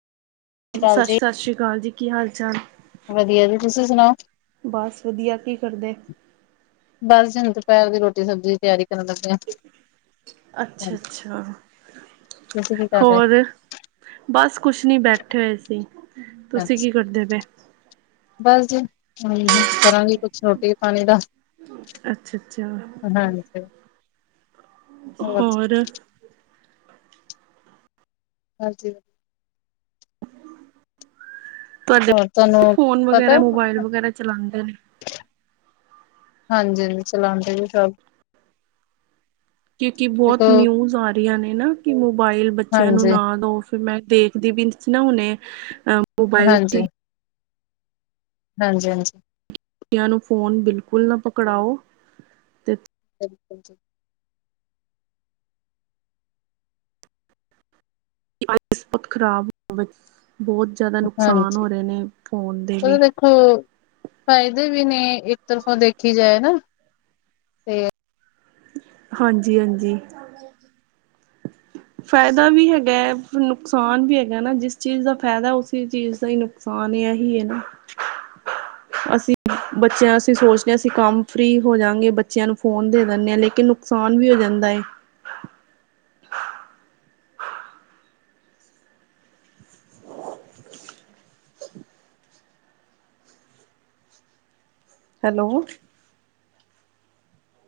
ਸ਼੍ਰੀ ਅਕਾਲ ਜੀ ਸਤਿ ਸ਼੍ਰੀ ਅਕਾਲ ਜੀ। ਕੀ ਹਾਲ-ਚਾਲ। ਵਧੀਆ ਜੀ ਤੁਸੀਂ ਸੁਣਾਓ ਬਸ ਵਧੀਆ। ਕੀ ਕਰਦੇ? ਬਸ ਜੀ। ਹੁਣ ਦੁਪਹਿਰ ਦੀ ਰੋਟੀ-ਸਬਜ਼ੀ ਦੀ ਤਿਆਰੀ ਕਰਨ ਦਾ। ਅੱਛਾ, ਅੱਛਾ ਤੁਸੀਂ ਕੀ ਕਰ ਹੋਰ। ਬਸ ਕੁਛ ਨੀ ਬੈਠੇ ਹੋਏ ਸੀ। ਰਹੇ ਤੁਸੀਂ ਕੀ ਕਰਦੇ ਪਏ? ਬਸ ਜੀ ਹੂੰ, ਕਰਾਂਗੀ ਕੁਛ ਰੋਟੀ-ਪਾਣੀ ਦਾ। ਅੱਛਾ ਅੱਛਾ ਹਾਂਜੀ, ਹੋਰ। ਹਾਂਜੀ। ਤੁਹਾਡੇ ਹੋਰ ਤੁਹਾਨੂੰ ਫੋਨ ਪਤਾ। ਵਗੈਰਾ ਮੋਬਾਇਲ ਵਗੈਰਾ ਚਲਾਉਂਦੇ ਨੇ ਹਾਂਜੀ ਹਾਂਜੀ ਚਲਾਉਂਦੇ ਨੇ ਸਭ। ਕਿਉਂਕਿ ਬਹੁਤ ਦੇਖੋ। ਨਿਊਜ਼ ਆ ਰਹੀਆਂ ਨੇ ਨਾਂ। ਕਿ ਮੋਬਾਇਲ ਬੱਚਿਆਂ ਨੂੰ ਹਾਂਜੀ ਨਾਂ ਦੋਵੋਂ। ਫੇਰ ਮੈਂ ਦੇਖਦੀ ਵੀ ਸੀ ਨਾਂ। ਹੁਣੇ ਅ ਮੋਬਾਇਲ ਹਾਂਜੀ ਸੀ। ਹਾਂਜੀ ਹਾਂਜੀ। ਬੱਚੀਆਂ ਨੂੰ ਫ਼ੋਨ ਬਿਲਕੁਲ ਨਾਂ ਪਕੜਾਓ। ਤੇ ਹਿਲਕ। ਤੇਂ ਖ਼ਰਾਬ ਹੋ ਬਹੁਤ ਜ਼ਿਆਦਾ ਨੁਕਸਾਨ ਹੋ ਰਹੇ ਨੇ। ਫੋਨ ਦੇ ਵੀਂ ਹੋ ਫਾਇਦੇ ਵੀ ਨੇ। ਇੱਕ ਤਰਫੋਂ ਦੇਖੀ ਜਾਏ ਨਾਂ। ਹਾਂਜੀ- ਹਾਂਜੀ। ਫਾਇਦਾ ਵੀ ਹੈਗਾ ਹੈ, ਨੁਕਸਾਨ ਵੀ ਹੈਗਾ ਨਾ, ਜਿਸ ਚੀਜ਼ ਦਾ ਫਾਇਦਾ, ਉਸੇ ਚੀਜ਼ ਦਾ ਨੁਕ ਸਾਨ ਇ ਹੀ ਹੈ ਨਾ। ਅਸੀਂ ਬੱਚਿਆਂ ਅਸੀਂ ਸੋਚਦੇ ਹਾਂ ਅਸੀਂ ਕੰਮ ਫ੍ਰੀ ਹੋ ਜਾਂਗੇ, ਬੱਚਿਆਂ ਨੂੰ ਫੋਨ ਦਿੰਦੇ ਹਾਂ, ਲੇਕਿਨ ਅਸਾਨ ਵੀ ਹੋ ਜਾਂਦਾ ਏ। ਹੈਲੋ!